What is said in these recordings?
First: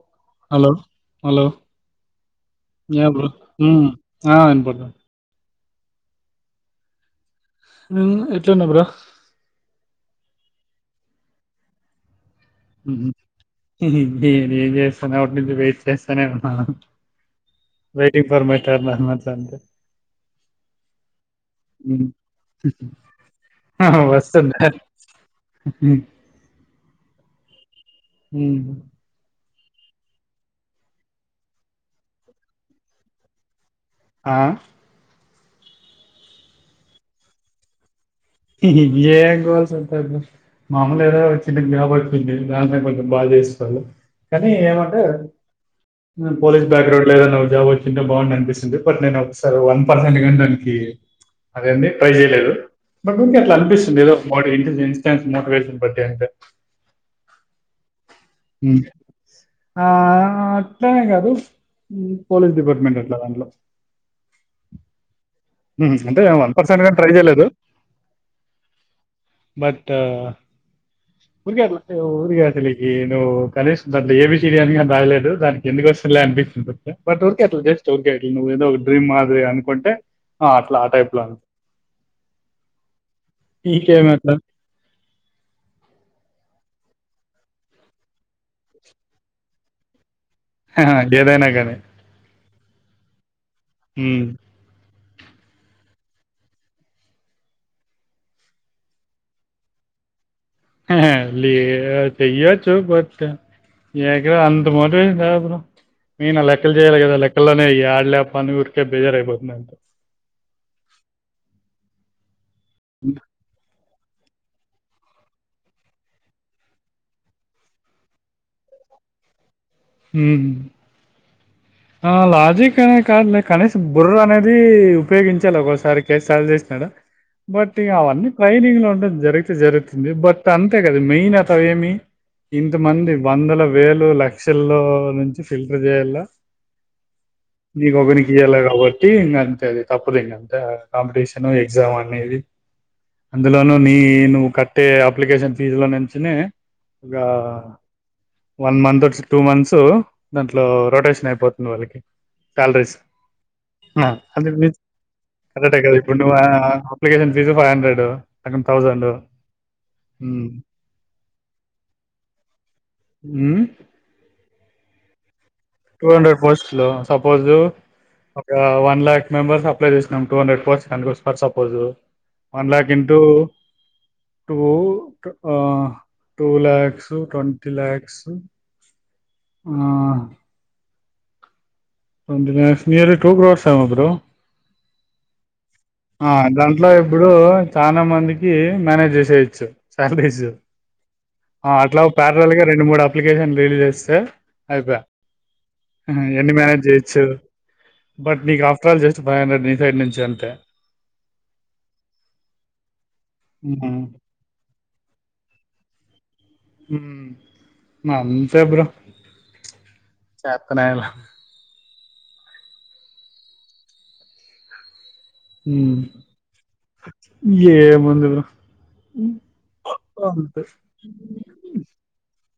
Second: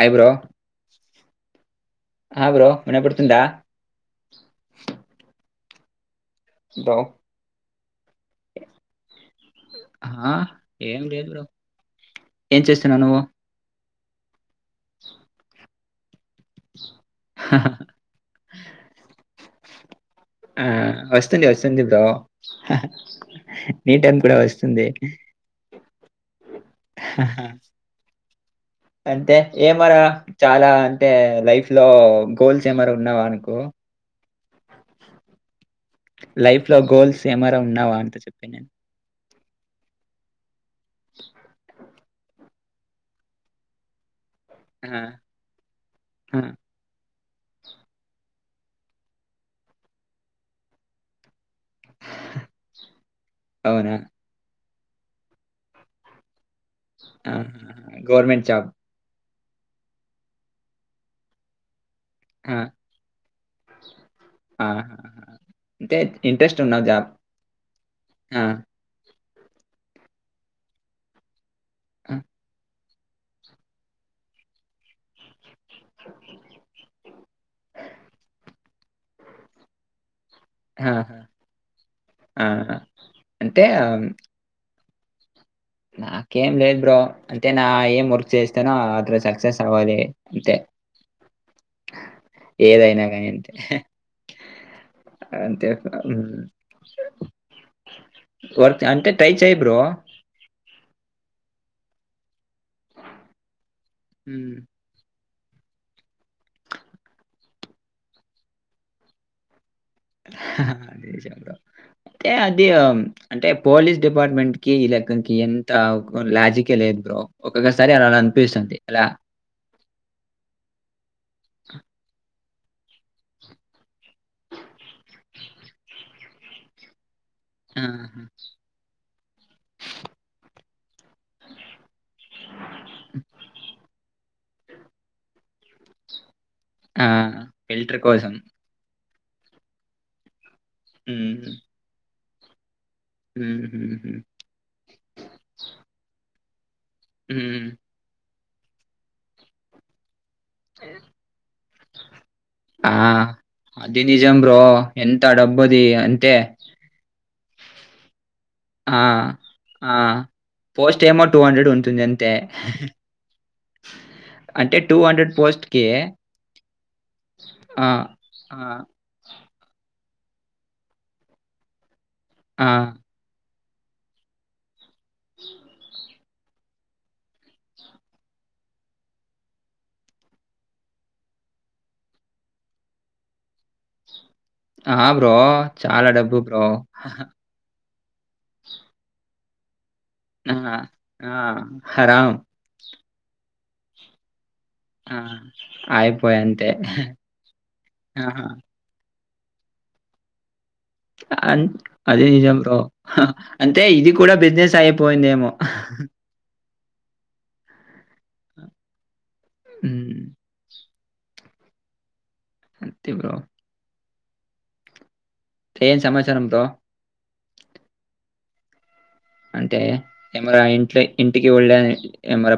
హా bro hello hello ఆ bro ఎ బ్రో వినపడుతుందా ఆ ా ఉ ఎట్లా ఉన్నా బ్రో హా ఏం లేదు బ్రో ఏం చేస్తున్నా నువ్వు ఇది ఏ న సటి ను వెయి ఇంకేంటి మల్ల వెయిటింగ్ ఫర్ మై ఆ వస్తుంది వస్తుంది బ్రో హ్మ్. ఆ! నీ టైం కూడా వస్తుందా? వస్తుంది హ్మ్. హ అంటే ఏమరా చాలా అంటే లైఫ్ లో గోల్స్ ఏమరా ఉన్నావా అనకు ఆ లైఫ్ లో గోల్స్ ఏమరా ఉన్నావా అంత చెప్పి నేను ఏ గోల్స్ అంతా మామలు ఏదా వచ్చి గ్యాబడుచ్చంది ద కొంచెం బాగా చేస్తకోు కానీ ఆ, ఏమంటే ఆ, పోలీస్ బ్యాక్గ్రౌండ్ లేదన్నా జాబ్ వచ్చింటే బాగు అనిపిస్తుంది బట్ నేను ఒకసారి వన్ పర్సెంట్ నీ దానికి అదీ ట్రై చేయలేదు బట్ మీంక ఎట్లా అవునా అనిపిస్తుందిదోీ ఇంటెజెన్స్ మోటివేషన్ పట్ అంట ఆహా గవర్మెంట్ జాబ్ ఆ అట్లనే కాదు పోలీస్ డిపార్ట్మెంట్ అట్లా దాంట్లో అంటే వన్ ఇంట్రెస్ట్ పర్సెంట్ ఉన్నావు ని జాబ్ ట్రై చేయలేదు ఆ, బట్ ఉఊరిగాలా ఆ, ఉరురిగాలి ఈ నువ్వు కనీసం అంట్ ఏ బీ సిరి అని కానీ తగలేదు దానికి ఎందుకు వస్తుందిలే అనిపిస్తుంది బట్ వరికే అట్లా జస్ట్ రికే అలు నువ్వేదో ఒకడ్రీమ్ మాది అనుకుంటే ఆ అట్లా ఆ టైప్ లో ఉ ఆ. అంటే ఇకేమిట్లా నాకేం లేదు బ్రో అంటే నా ఏం వర్క్ చేస్తానో అతడ సక్సెస్ అవ్వాలి అంతే ఏదైనా కానీ ఏదైనా కానీ హ అంతే వ అంతే టై చేై బ్రో లేలీ తయ్య చ్చ బట్ ఎక ఉమ్. అంత మరి నేను లెక్కలు చేయాలి కదా లెక్కల్లోనే ఆడలేప అని ఉరికే బేజార్ అయిపోతుందింత అదే చె అది అంటే పోలీస్ డిపార్ట్మెంట్ కి ఈ లెక్కకి ఎంత లాజికే లేదు బ్రో ఒక్కొక్కసారి అలా అనిపిస్తుంది అలా ఆ లాజక్ అకనే కాదులే కనీస బుర్ర అనేది ఉపయోగించాలి ఒసారి కేసు సాల్్ చేసినాడు బట్ ఇ అవన్నీ ట్రైనింగ్ లో ఉండడం జరిగితే జరుగుతుంది బట్ అంత మెయిన్ అతవ ఏమి ఇంతమంది వందల వేలు లక్ష మిక్ష లో నుంచి ఫిల్టర్ చేయలా ఆ మీ ఫిల్టర్ కోసం కకకి ఎాల కబర్ టీ ఇం అదు తప్పుదు ఎం కాంపిటీషన్ ఉమ్, ఎగ్జామ్ అనేది ఉమ్, అందులోనుూ ఉమ్, నీ ఉమ్, నువ్వు కట్టే అప్లికేషన్ ఫీజు లో నుంచి ఇంకా ఉమ్. వన్ మంత్ టూ మంత్స్ దాంట్లో రొటేషన్ అయిపోతుంది వాళ్ళకి ఆ సాలరీస్ అది నిజం అ బ్రో ఎంత కరక్టే డబ్బుది కదా ఇప్పుడు ను్ అంతే అప్లికేషన్ ఇది ఫైవ్ హండ్రెడ్ అక్కడ ఆ థౌజండ్ ఆ పోస్ట్ ఏమో టూ హండ్రెడ్ ఉంటుంది అంతే అ అంటే two hundred post two hundred post లో సపోజు ఆ! ఒక ఆ! వన్ లాక్ మెంబర్స్ అప్లై చేస్త నం టూ హండ్రెడ్ పోస్ట్ అనుకో ఫర్ సపోజు ఆ! వన్ లాక్ ఎంటూ టూ ఆ టూ లాక్స్ ట్వంటీ లాక్స్ ఆ twenty lakhs nearly two crores ఏమో బ్రో ఆ బ్రో చాలా డబ్బు బ్రో చాల మందికి మేనేజ్ చేసేయచ్చు సాలరీస్ ఆ! ఆ! అట్లా హరాం. పారల్గా రెండు మూడు అప్లికేషన్ రిలీజ్ చేస్తే ఆ అయిపాయె అంతే చ్చు బట్ ఆహా! నీకు ఆఫ్టర్ల్ జస్ట్ బై్రెడ్ నీ సైడ్ నుంచి అంతే అ అది నిజం బ్రో అంటే ఉమ్. ఇది కూడా బిజినెస్ అయిపోయిందేమో హ అంతే బ్రో హ్మ్. చేతనయలా అంతే బ్రో ఏం సమాచారం బ్రో ఏం ఉంది బ్రో అంటే అంతే ఎమన్నా ఇట్లా ఇంటికి ఒళే ఎమర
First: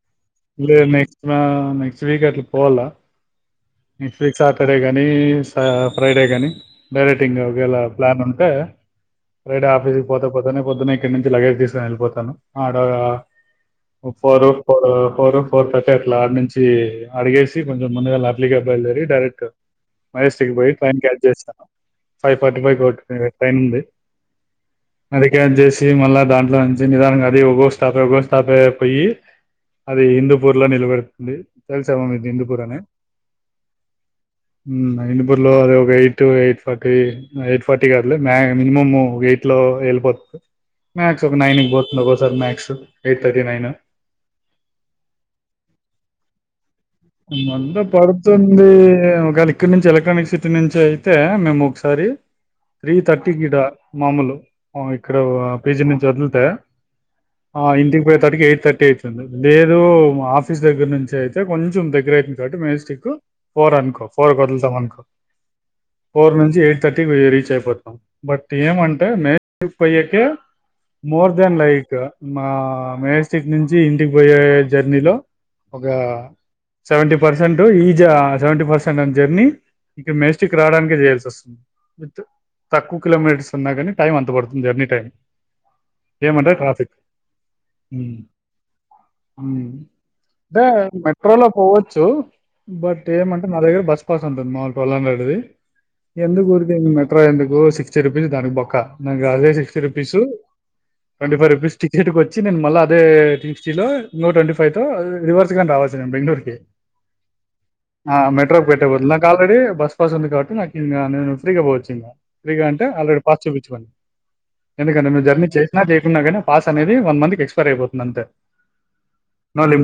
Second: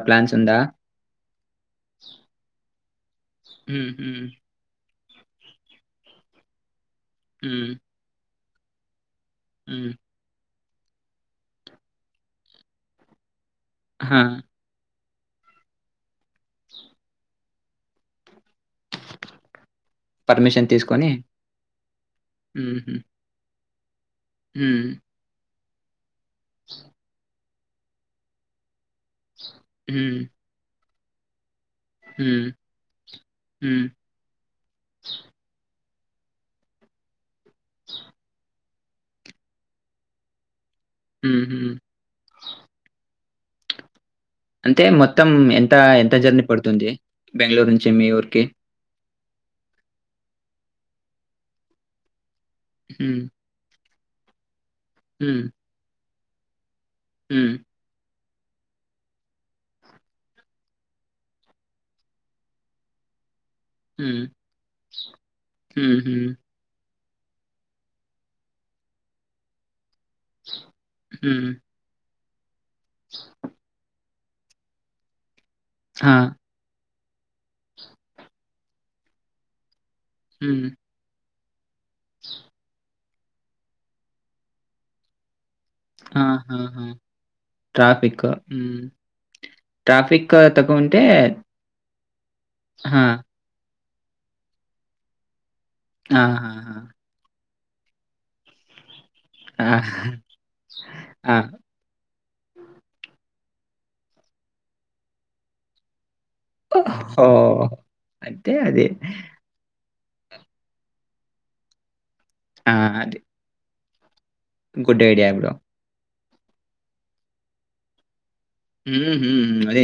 నెక్స్ట్ నెక్స్ట్ వీక్ అట్లా పోవాల హ్మ్. నెక్స్ట్ హ్మ్. వీక్ సాటర్డే గాని నీ ఫ్రైడే గానీ డైరెక్ట్ ఇంగ హ్మ్. ఒకవేల ప్లాన్ ఉంట టే రటే హ్మ్. ఆఫసిస్ కి పోత పోతే అందుకనే పొద్దున్న ఇక్కడి నుంచి లగేజ్ తీసుకొని వెళ్ళిపోతాను ఆడ ఆహా! ఒక్కరు [unintelligible] ఫర్ ఫోర్ ర్టీ అట్లా ఆడి నుంచి అడిగేసి కొంచెం ముందుగా మల్లీ అబ్బాయిలు చేరి డైరెక్ట్ మేష్కి పర్మిషన్ పోయి ట్రైన్ తీసుకొని క్యాచ్ చేస్తాను ఫైవ్ ఫార్టీ ఫైవ్ హుహు. ట్రైన్ ఉంది హ్మ్. అదక చేసి తి మళ్ళ దాంట్లో నుంచి నిదానంగా అది ఒకో గస్తా పే గుోస్తా పే పోయి అది హ్మ్. హిందూ పూర్లో నిలబడంది మీరు తెలుసా అమ్ మీ హ్మ్. దిందుపూరని హ్మ్. ఇనిప్పులో అదే ఒక ఎయి to eight forty eight forty కాదు మినిమము ఎయిట్ లో వెళ్ళిపోతుంది మ్యాథ్స్ ఒక హ్మ్. నైన్ కి హ్మ్. పోతుంది ఒకసార్ మథక్స్ ఎయిట్ పదినైనా అంటే మొత్తం ఎంత ఎంత జర్నీ పడుతుంది బెంగుళూరు మందా నుంచి మీ ఊరికి? పడుతుంది ఇక్కడ నుంచి ఎలక్ట్రానిక్ సిటీ నుంచి అయితే మేము ఒకసారి త్రీ హ్మ్. తర్టి కీడ మాముూలు ఇక్కడ హ్మ్. పీజీ నుంచి వలు త హ్మ్. ఆ ఇంటికి పేయ్ ప్పటికే ఎయిట్ థర్టీ అవుతుంది లేదు మా ఆఫీస్ దగ్గర నుంచి అయితే కొంచెం చెం దగ్గర అయితది కాబట్టి మేజస్టిక్ ఫోర్ అనుకో హ్మ్. ఫోర్ వదులుతాం అనుకో హుహు. ఫోర్ నుంచి ఎయిట్ థర్టీ రీచ్ అయిపోతాం బట్ ఏమంటే మే పైకి మోర్ హ్మ్. దెన్ లైక్ మా మెయస్టిక్ నుంచి ఇంటికి పోయే జర్నీలో ఒక ఆ! Seventy percent is seventy percent అని జర్నీ ఇక మెస్టిక్ హ్మ్. రావడానిక చేయయాల్సి వస్తుంది వి తక్కువ కిలోమీటర్స్ ఉన్నా కానీ టైం అంత పడుతుంది జర్నీ టైం ఏమంటే ఆహాహా ట్రాఫిక్ ట్రాఫిక్ అంటే ట్రాఫిక్ తక్కువ ఉంటే వచ్చు బట్ ఏమంటారు నా దగ బస్ అసంత మాములు ప అలాేది ఎందుకు గుఊరిది ఆహాహా! నింత్ర ఎందుకు సిక్స్టీ రూపీస్ దానికి బొక్కా నాకు అదే ఆ! సిక్స్టీ రుపీస్ ఆ! ట్వంటీ ఫైవ్ రూపీస్ టికెట్ కు వచ్చి నేను మళ్ళీ అదేంగ్ చిలో ఇ నో ట్ంటీ ఫైవ్ో రివర్స్ కానీ రావాలి మే బెంగళూరు ఓహ్! అంటే మెట్రో పెట్ట అది. పోదు నాంక ఆల్్రెడి బస్ స్వాసంంది కాట్టి నాకు నను ఫ్రీగా పో వచ్చ ఆ! త్రీగాంటే అది. ఆల్రెీ పా చూపించండి గుడ్ ఎందుకంటే మేము ఐడియా జర్నీ బ్రో. చేసినా చేయకుంన్నా కనీ పాస్ అనేది వన్ మ్ి ఎక్స్పైర్ అయిపోతుందింతే మదిే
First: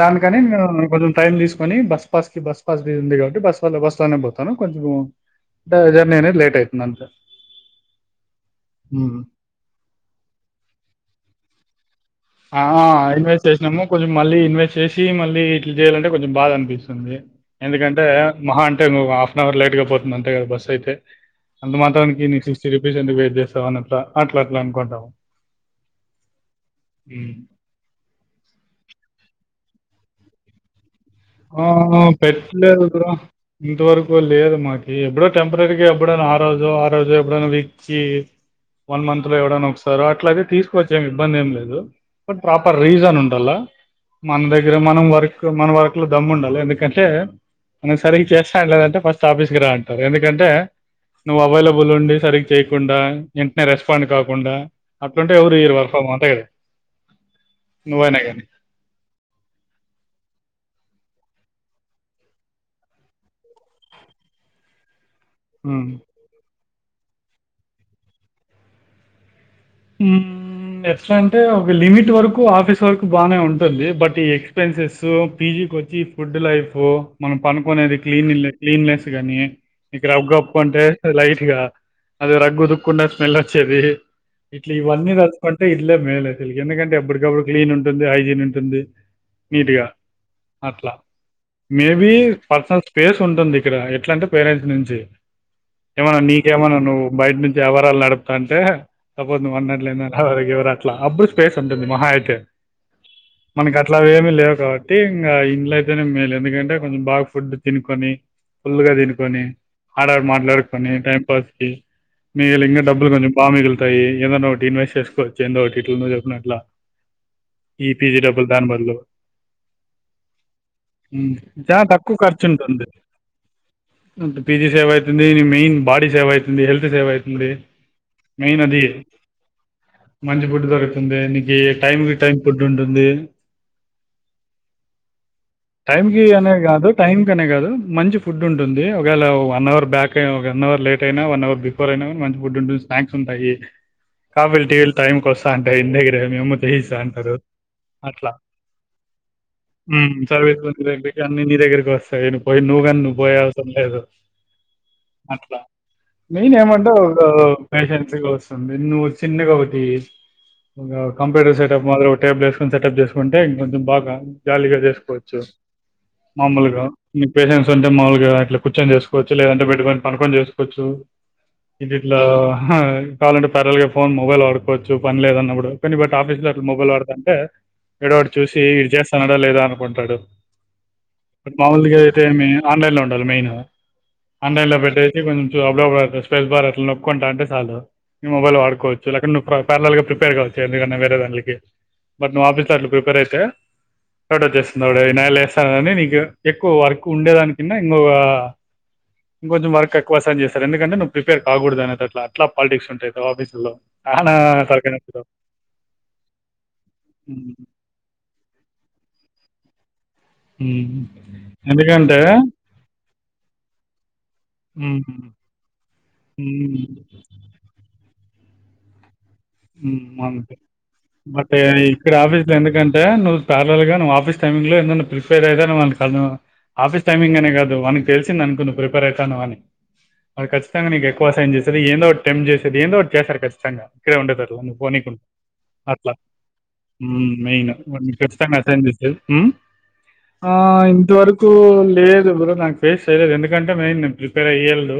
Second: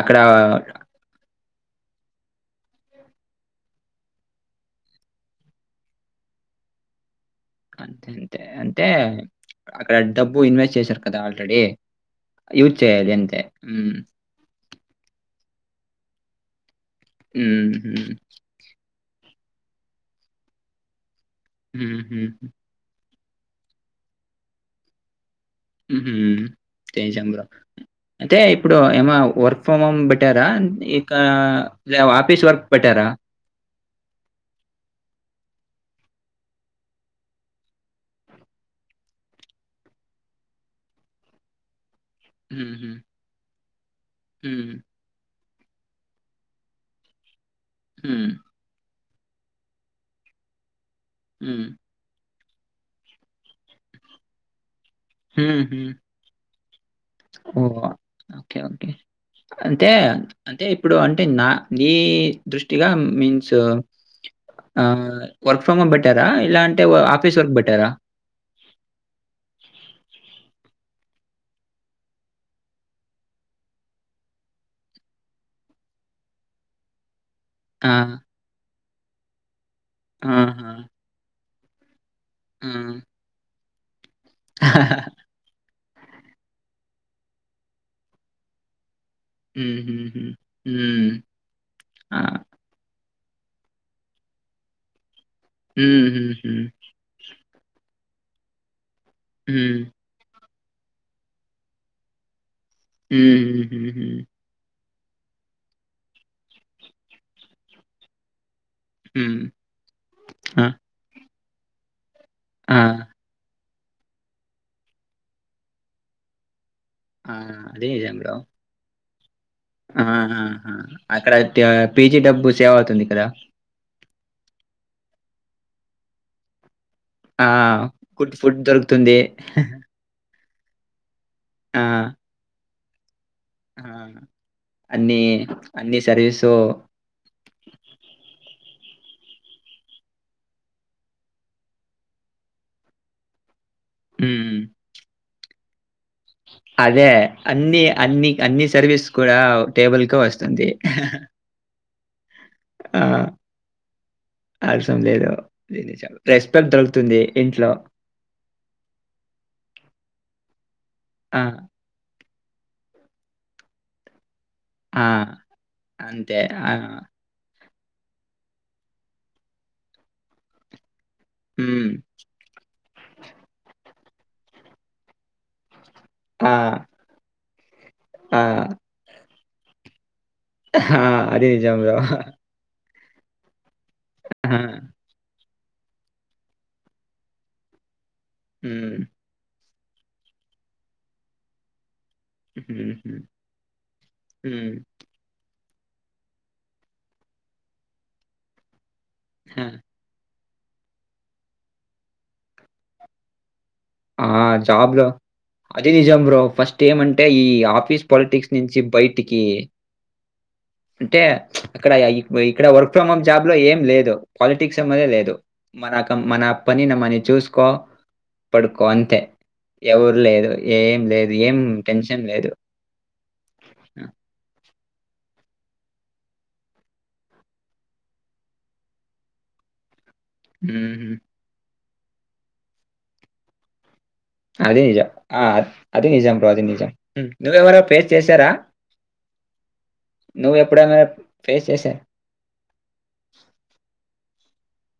అక్కడ కానీ మేము కొంచెం టైం తీసుకు ని బస్ పాస్ కి బస్ పాస్ బ ఉంది కాబట్టి బస్ వ బస్ లోనే పోతాను కొంచెం జర్నీ అనేది లేట్ అవుతుంది అంతక అంతే అంతే అంతే అక్కడ డబ్బు ఇన్వెస్ట్ చేసారు కదా ఆల్రెడీ ఆ యూజ్ చేయాలి అంతే. ఇన్వెస్ట్ చేసినాము హ్మ్. కొంచెం మళ్ళీ ఇన్వెస్ట్ చేసి మ ఇట్ చేయాలంటేంచెం బాగా అనిపిస్తుంది హుహు. ఎందుకంటే మొహా అంటేఫ్ అవర్ లేట్గా పోతుందింతే కా బస్ అయితే అంత హుహు. మాత్రానికి నీ సిక్స్టీరూపీస్ ఎందుకు చేసావనట్ల అట్ల అట్ల అనుకుంటాము. ఉహ్ హ్మ్. తేజంగా అంటే ఇప్పుడు ఏమ వర్క్ ఫో బట్ ట్టారా ఆ! ఆఫీస్ వర్క్ పెట్టలేదు పెట్టారా? బ్రో. ఇంతవరకు లేదు మాకి ఎప్పుడో టెంపరరీగా ఎప్పుడైనా ఆ రోజు ఆ రోజు ఎప్పుడైనా విచ్చి వన్ మంత్ లో ఎవడైనా ఒకసారో అట్లయితే తీసుకోవచ్చు. ఏం ఇబ్బంది ఏం లేదు. బట్ ప్రాపర్ హుహు. రీజన్ ఉండాలా మన దగ్గర హ్మ్. మనం వర్క్ మన వ దమ్ము ఉండాలె ఎందుకంటే? హ్మ్. [inaudible] ఆఫీస్కి రా అంటారు ఎందుకంటే? నువ్వు హ్మ్. అవైలబుల్ ఉండి సరిగ్ చేయకుండా ఏంట్నే రెస్పాండ్ కాకుండా అట్లుంటే ఎవరు ఇయ్యరు వర్క్ ఫ్రమ్ హోమ్ అంతే కదా ఓ నువ్వైనా ఓకే ఓకే అంటే అంటే ఇప్పుడు అంటే నా నీ దృష్టిగా మీన్స్ ఆ వర్క్ ఫ్రమ్ కానీ హోమ్ బెటరా ఇలాం ఆఫీస్ వర్క్ బెటరా హ్ ఎట్లలంటే ఒక లిమిట్ వరకు ఆఫీస్ వరకు బాగానే ఉంటుంది బట్ ఈ ఎక్స్పెన్సెస్ పీజీకి వచ్చి ఫుడ్ లైఫు మనం ఆ! పనుకునేది క్లీన్ క్లీన్లెస్ గనీ [inaudible] ఆహా! అంటే లైట్ ఇగ అది రగ్గు ఆ! ఉతుక్కున స్మెల్ చెవి ఇట్లివన్నీ తల్చుకుంటే ఇ ఇల్లే మేల్ అసల్కి ఎందుకంటే ఎప్పటికప్పుడు క్లీన్ ఉంటుంది. హైజీన్ ఉంటుంది. హ్మ్. నీట్గా హ్మ్. హ్మ్. అట్లా హ్మ్. మేబి ఆ! పర్సనల్ స్పేస్ ఉంటుంది ఇక్కడ ఎట్లా అంటే పేరెంట్స్ నుంచి. హ్మ్. ఏమన్నా హ్మ్. హ్మ్. నీకేమన్నా నువ్వు బయట్నుంచి ఎవ్వరాల్ నడప్ కంటే తప్ప హ్మ్. మట్లవ అట్లా అప్పుడు స్పేస్ ఉంటుంది మహాయితే హ్మ్. మనకి హ్మ్. హ్మ్. అట్లాగా హ్మ్. ఏమిీ లేవు కాబట్టి అయితే ఇంకా ఇంట్లో అయితేనే మేలు ఎందుకంటే కొంచెం బాగా ఫుడ్ తినుకొని ఫుల్ గా హ్మ్. తినుకొని ఆడ ఆడ ఆ! మాట్లాడుకొని టైం పాస్ ఈ మీలింగ ఆ! డబ్బులు కొంచం బా మిగులు ఆహ్ ఏదైన్నా ఒకటి ఇన్వెస్ట్ చేసుకోవచ్చు ఏందో ఒకటి ఇట్లు నువ్వు చెప్పినట్లా. ఆ! ఈ పిజీ డబ్బులు దాని బదులు ఆహా ఆ ఉమ్, అక్కడ చాలా తక్కువ పీజీ ఖర్చు డబ్బు సేవ్ ఉంటుంది అవుతుంది ఇక్కడా ఇది మెయిన్ బాడీ సేవ్ అయితుంది హెల్త్ సేవ్ ఆ! అవుతుంది గుడ్ ఫుడ్ మెయిన్ అది దొరుకుతుంది. మంచి ఫుడ్ దొరుకుతుంది నీ ఈ టైమ్ కి టైమ్ కు ఫుడ్ ఉంటుంది ఆహ్ అన్నీ అన్ని టైం కి అనే సర్వీసు కాదు టైం కనే కాదు మంచి ఫుడ్ ఉంటుంది ఉంటుంది ఒకవేళ వన్ అవర్ బ్యాక్ ఐన ఒక వన్ అవర్ లేట్ అయినా వన్ అవర్ బిఫోర్ అయినా మంచి ఫుడ్ ఉంటుంది స్నాక్స్ ఉంటాయి. హ్మ్. కాఫీలు టీలు టైమ్ కి వస్తాయి. ఏంది అదే అన్ని అన్ని అట్లా అన్ని సర్వీస్ కూడా టేబుల్ హ్మ్. కే వస్తాయి. అన్ని నీ దగ్గరకి వస్తాయి పోయి నువ్వు కాని ఆ! నువ్ పోయే అవసరం లేదు అవసరం లేదు. అట్లా ఇది నిజం. మెయిన్ గా రెస్పెక్ట్ ఏమంటే ఒక దొరుకుతుంది ఇంట్లో. పేషెన్సీ గా వస్తుంది నువ్వు చిన్నగా ఒకటి ఆ! కంప్యూటర్ సెట్అప్ మాళ్ళ ఒక టేబుల్ వేసుకని సెటప్ చేసుకుంటే ఇంకొంచెం బాగా జాలీగా ఆ! చేసుకోవచ్చు అంతే. ఆ! మామూలుగా నీ పేషంట్స్ అంటే మాములుగా ఇట్లా కూర్చొని చేసుకోవచ్చు లేదంటే బెడ్ పై పనుకొని చేసుకోవచ్చు. హ్మ్. ఇది ఇట్లా ఆహ్ కావాలంటే ప్యారల్గాఫ్ ఫోన్ మొబైల్ ఆడుకోవచ్చు పని లేదన్నప్పుడు. కాని బట్ ఆఫీస్ లో ఆ! అట్లా మొబైల్ వాడుతాంటే. ఎడ ఒకడు ఆ! చూసి ఇరు చేస్తాను. ఇంట్లో లేదా అనుకుంటాడు ఆ! అది నిజం బ్రో. మామూలుగా అయితే మే ఆన్లైన్ లో ఉంట తలమేన్ ఆ! ఆన్లైన్ లో పెట్టెసి కొంచెం అప్పుడ స్పేస్ బార్ అట్లా నొక్కకుంటా అంటే చాలు మొబైల్ హ్మ్. వాడుకోవచ్చు లేక నువ పర్లలుగా ప్రిపేర్ కావచ్చు ఎందుకన్నా వేరే దాంకి మరి నువ్వు ఆఫీస్ హుహు. ట్లు ప్రిపేర్ అయితే స్డ హ్మ్. వచ్చేస్తుా స్తానుని నీకు ఎక్కువ వర్క్ ఉండేదాని కిన్నా ఇంకొక ఇం ఆ! కొంచెం మర కక్వస అ చేస్త సార్ ఎకంటే నువ్ ప్రిపేర్ కాకడదు అయి అట్ అలా పాలిటిక్స్ ఉంటాయిా ఆఫీసులో ఆ జాబ్ లో అదిే నిజం రో ఫస్ట్ ఏమంటే ఈ హ్మ్. ఆఫీస్ పాలిటిక్స్ నుంచి బయటికి హ్మ్. అంటే అక్కడ ఎందుకంటే ఇక్కడ వర్క్ ఫ్రమ్ పిజాబ్లో ఏం లేదు పాలిటిక్స్ హ్మ్. అమద లేదు మన మన హ్మ్. పనినిమ్ మని చూసుకో పడుకోంత అంతే బట్ ఏం ఇక్కడ టెన్షన్ ఆఫీస్ లేదు. లో ఎందుకంటే నువ్వు పర్ల్గా ఆ! నువ్వు ఆఫీస్ టైమింగ్ లో ఎన్నా ప్రిపేర్ అవుతాను వాని క ఆఫీస్ టైమింగ్ అనే కాదు మనకి తెలిసింది అనుకు ప్రిపేర్ అవుతాను అని హుహు. మరిఖచ్చింగాీక్కువ సై చే ఏందో ఒక టెంప్ చేసేది ఏందో ఒకటి చేశారు ఖచ్చితంగా ఇడ అ అది నిజం. ఆ! అది నిజం బ్రో. అది నిజం. హ్మ్. మయి నువ్వెవరో ఫేస్ చేసారా? నువ్వు ఎప్పుడైనా ఇంతవరకు ఫేస్ చేసా లేదు బ నాకు ఫేస్ చేయలేదు ఎందుకంటే మె ఇర ఏళ్డు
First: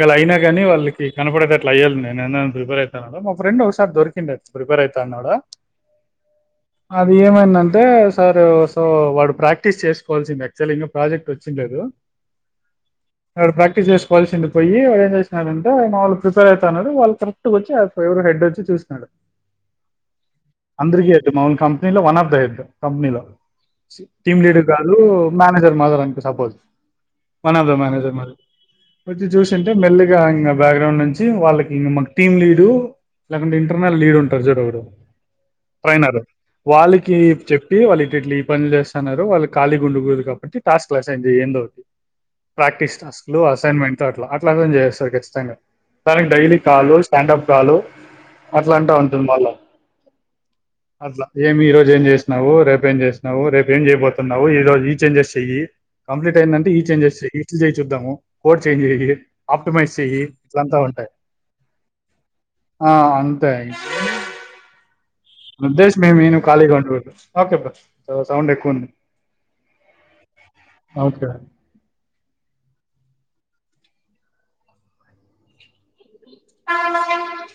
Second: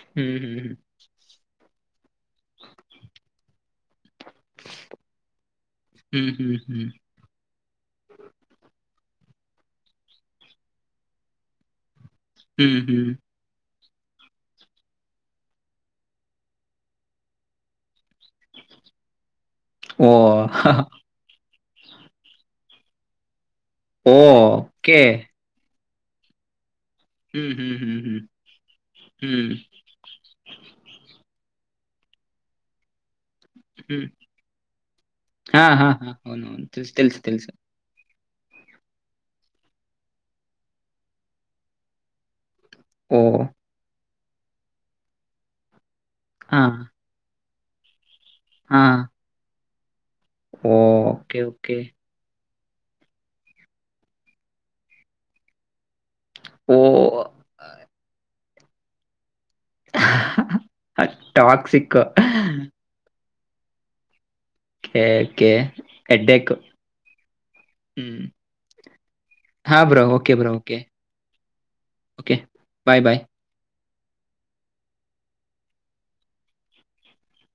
ఇంళ అయినా కానీ వాళ్ళకి కనపడతే అలా అయ్యాలి నను ప్రపేర్ అయితు మా ఫ్రెం దొరి ప్రిపేర్ అయిా అది ఏమైందంటే సార్ సో ఇప్పు ప్రాక్టీస్ చేసుకోవాల్సింది క్చుల్ ఇకా ప్రాజెక్ట్ వచ్చిందిలేదు హ చేసుకోవాల్సింది పోయి వాు ఏం చేినారే ఆయన వాళ్ు ప్రిపేర్ అవుతున్నారు వాళ కరెక్ట్ వచ్చి ఎవరు హెడ్చ్చ చూస్తున్నాాడు ఓ అందరికిదు మాౌన్కాం వన్ ఆఫ్ ద హెడ్ కంపెనీలో ఓ టీమ్ లీడర్ కాదు ఓకే మేనేజర్ మాత్రం suppose one of the manager మరి వి చూసింటే మెల్లిగా ఇ బ్యాక్గ్రౌండ్ నుంచి వాళ్ళకి ఇ మకు టీమ్ లీడు లేకుంటే ఇంటర్నల్ లీడ్ ఉంటారు చూడ ఒకడు ఆహా ట్రైనర్ అవునవును తెలుసు వాళ్ళకి తెలుసు తెలుసు చెప్పి వాళ్ళకి ట్లు ఈ పనులు చేస్తుారో వాళ్ళు ఖాళీ ఉంండకదు కాబట్టి టాస్క్ సయ అతి ప్రాక్టీస్ టాస్ ఓ లు అసైన్మెంట్ అట్లా అట్లాగాం చేస్తారు ఖచ్చితంగా త డైలీ ఆ కాలు స్టాండ్ప్ కాలో అట్లా ఆ అంటా ఉంటుంది వాళ్ళ ఓ అట్లా ఓకే ఏమి ఈ ఓకే రోజు ఏం చేసినవు రేపేం చేసినవు రేపు ఏం చేయబతున్నావు ఈ రోజు ఈ చేంజెస్ చెయ్యి కంప్లీట్ అయిందంటే ఓ ఈ చేంజెస్ ఇ చేయి చూద్దాము కోర్ చేయింజ చే ఆప్టిమైజ్ చెయ్యి ఇట్లంతా ఉంటాయి టాక్సిక్ ఆ అంతే ఓకే ఓకే ఉద్దేశంే నేను హెడ్ఏక్ ఖాళీగా ఓకే బ సౌండ్ ఎక్కువంది హా బ్రో ఓకే బ్రో ఓకే బ ఓకే బాయ్ బాయ్ అవునావునా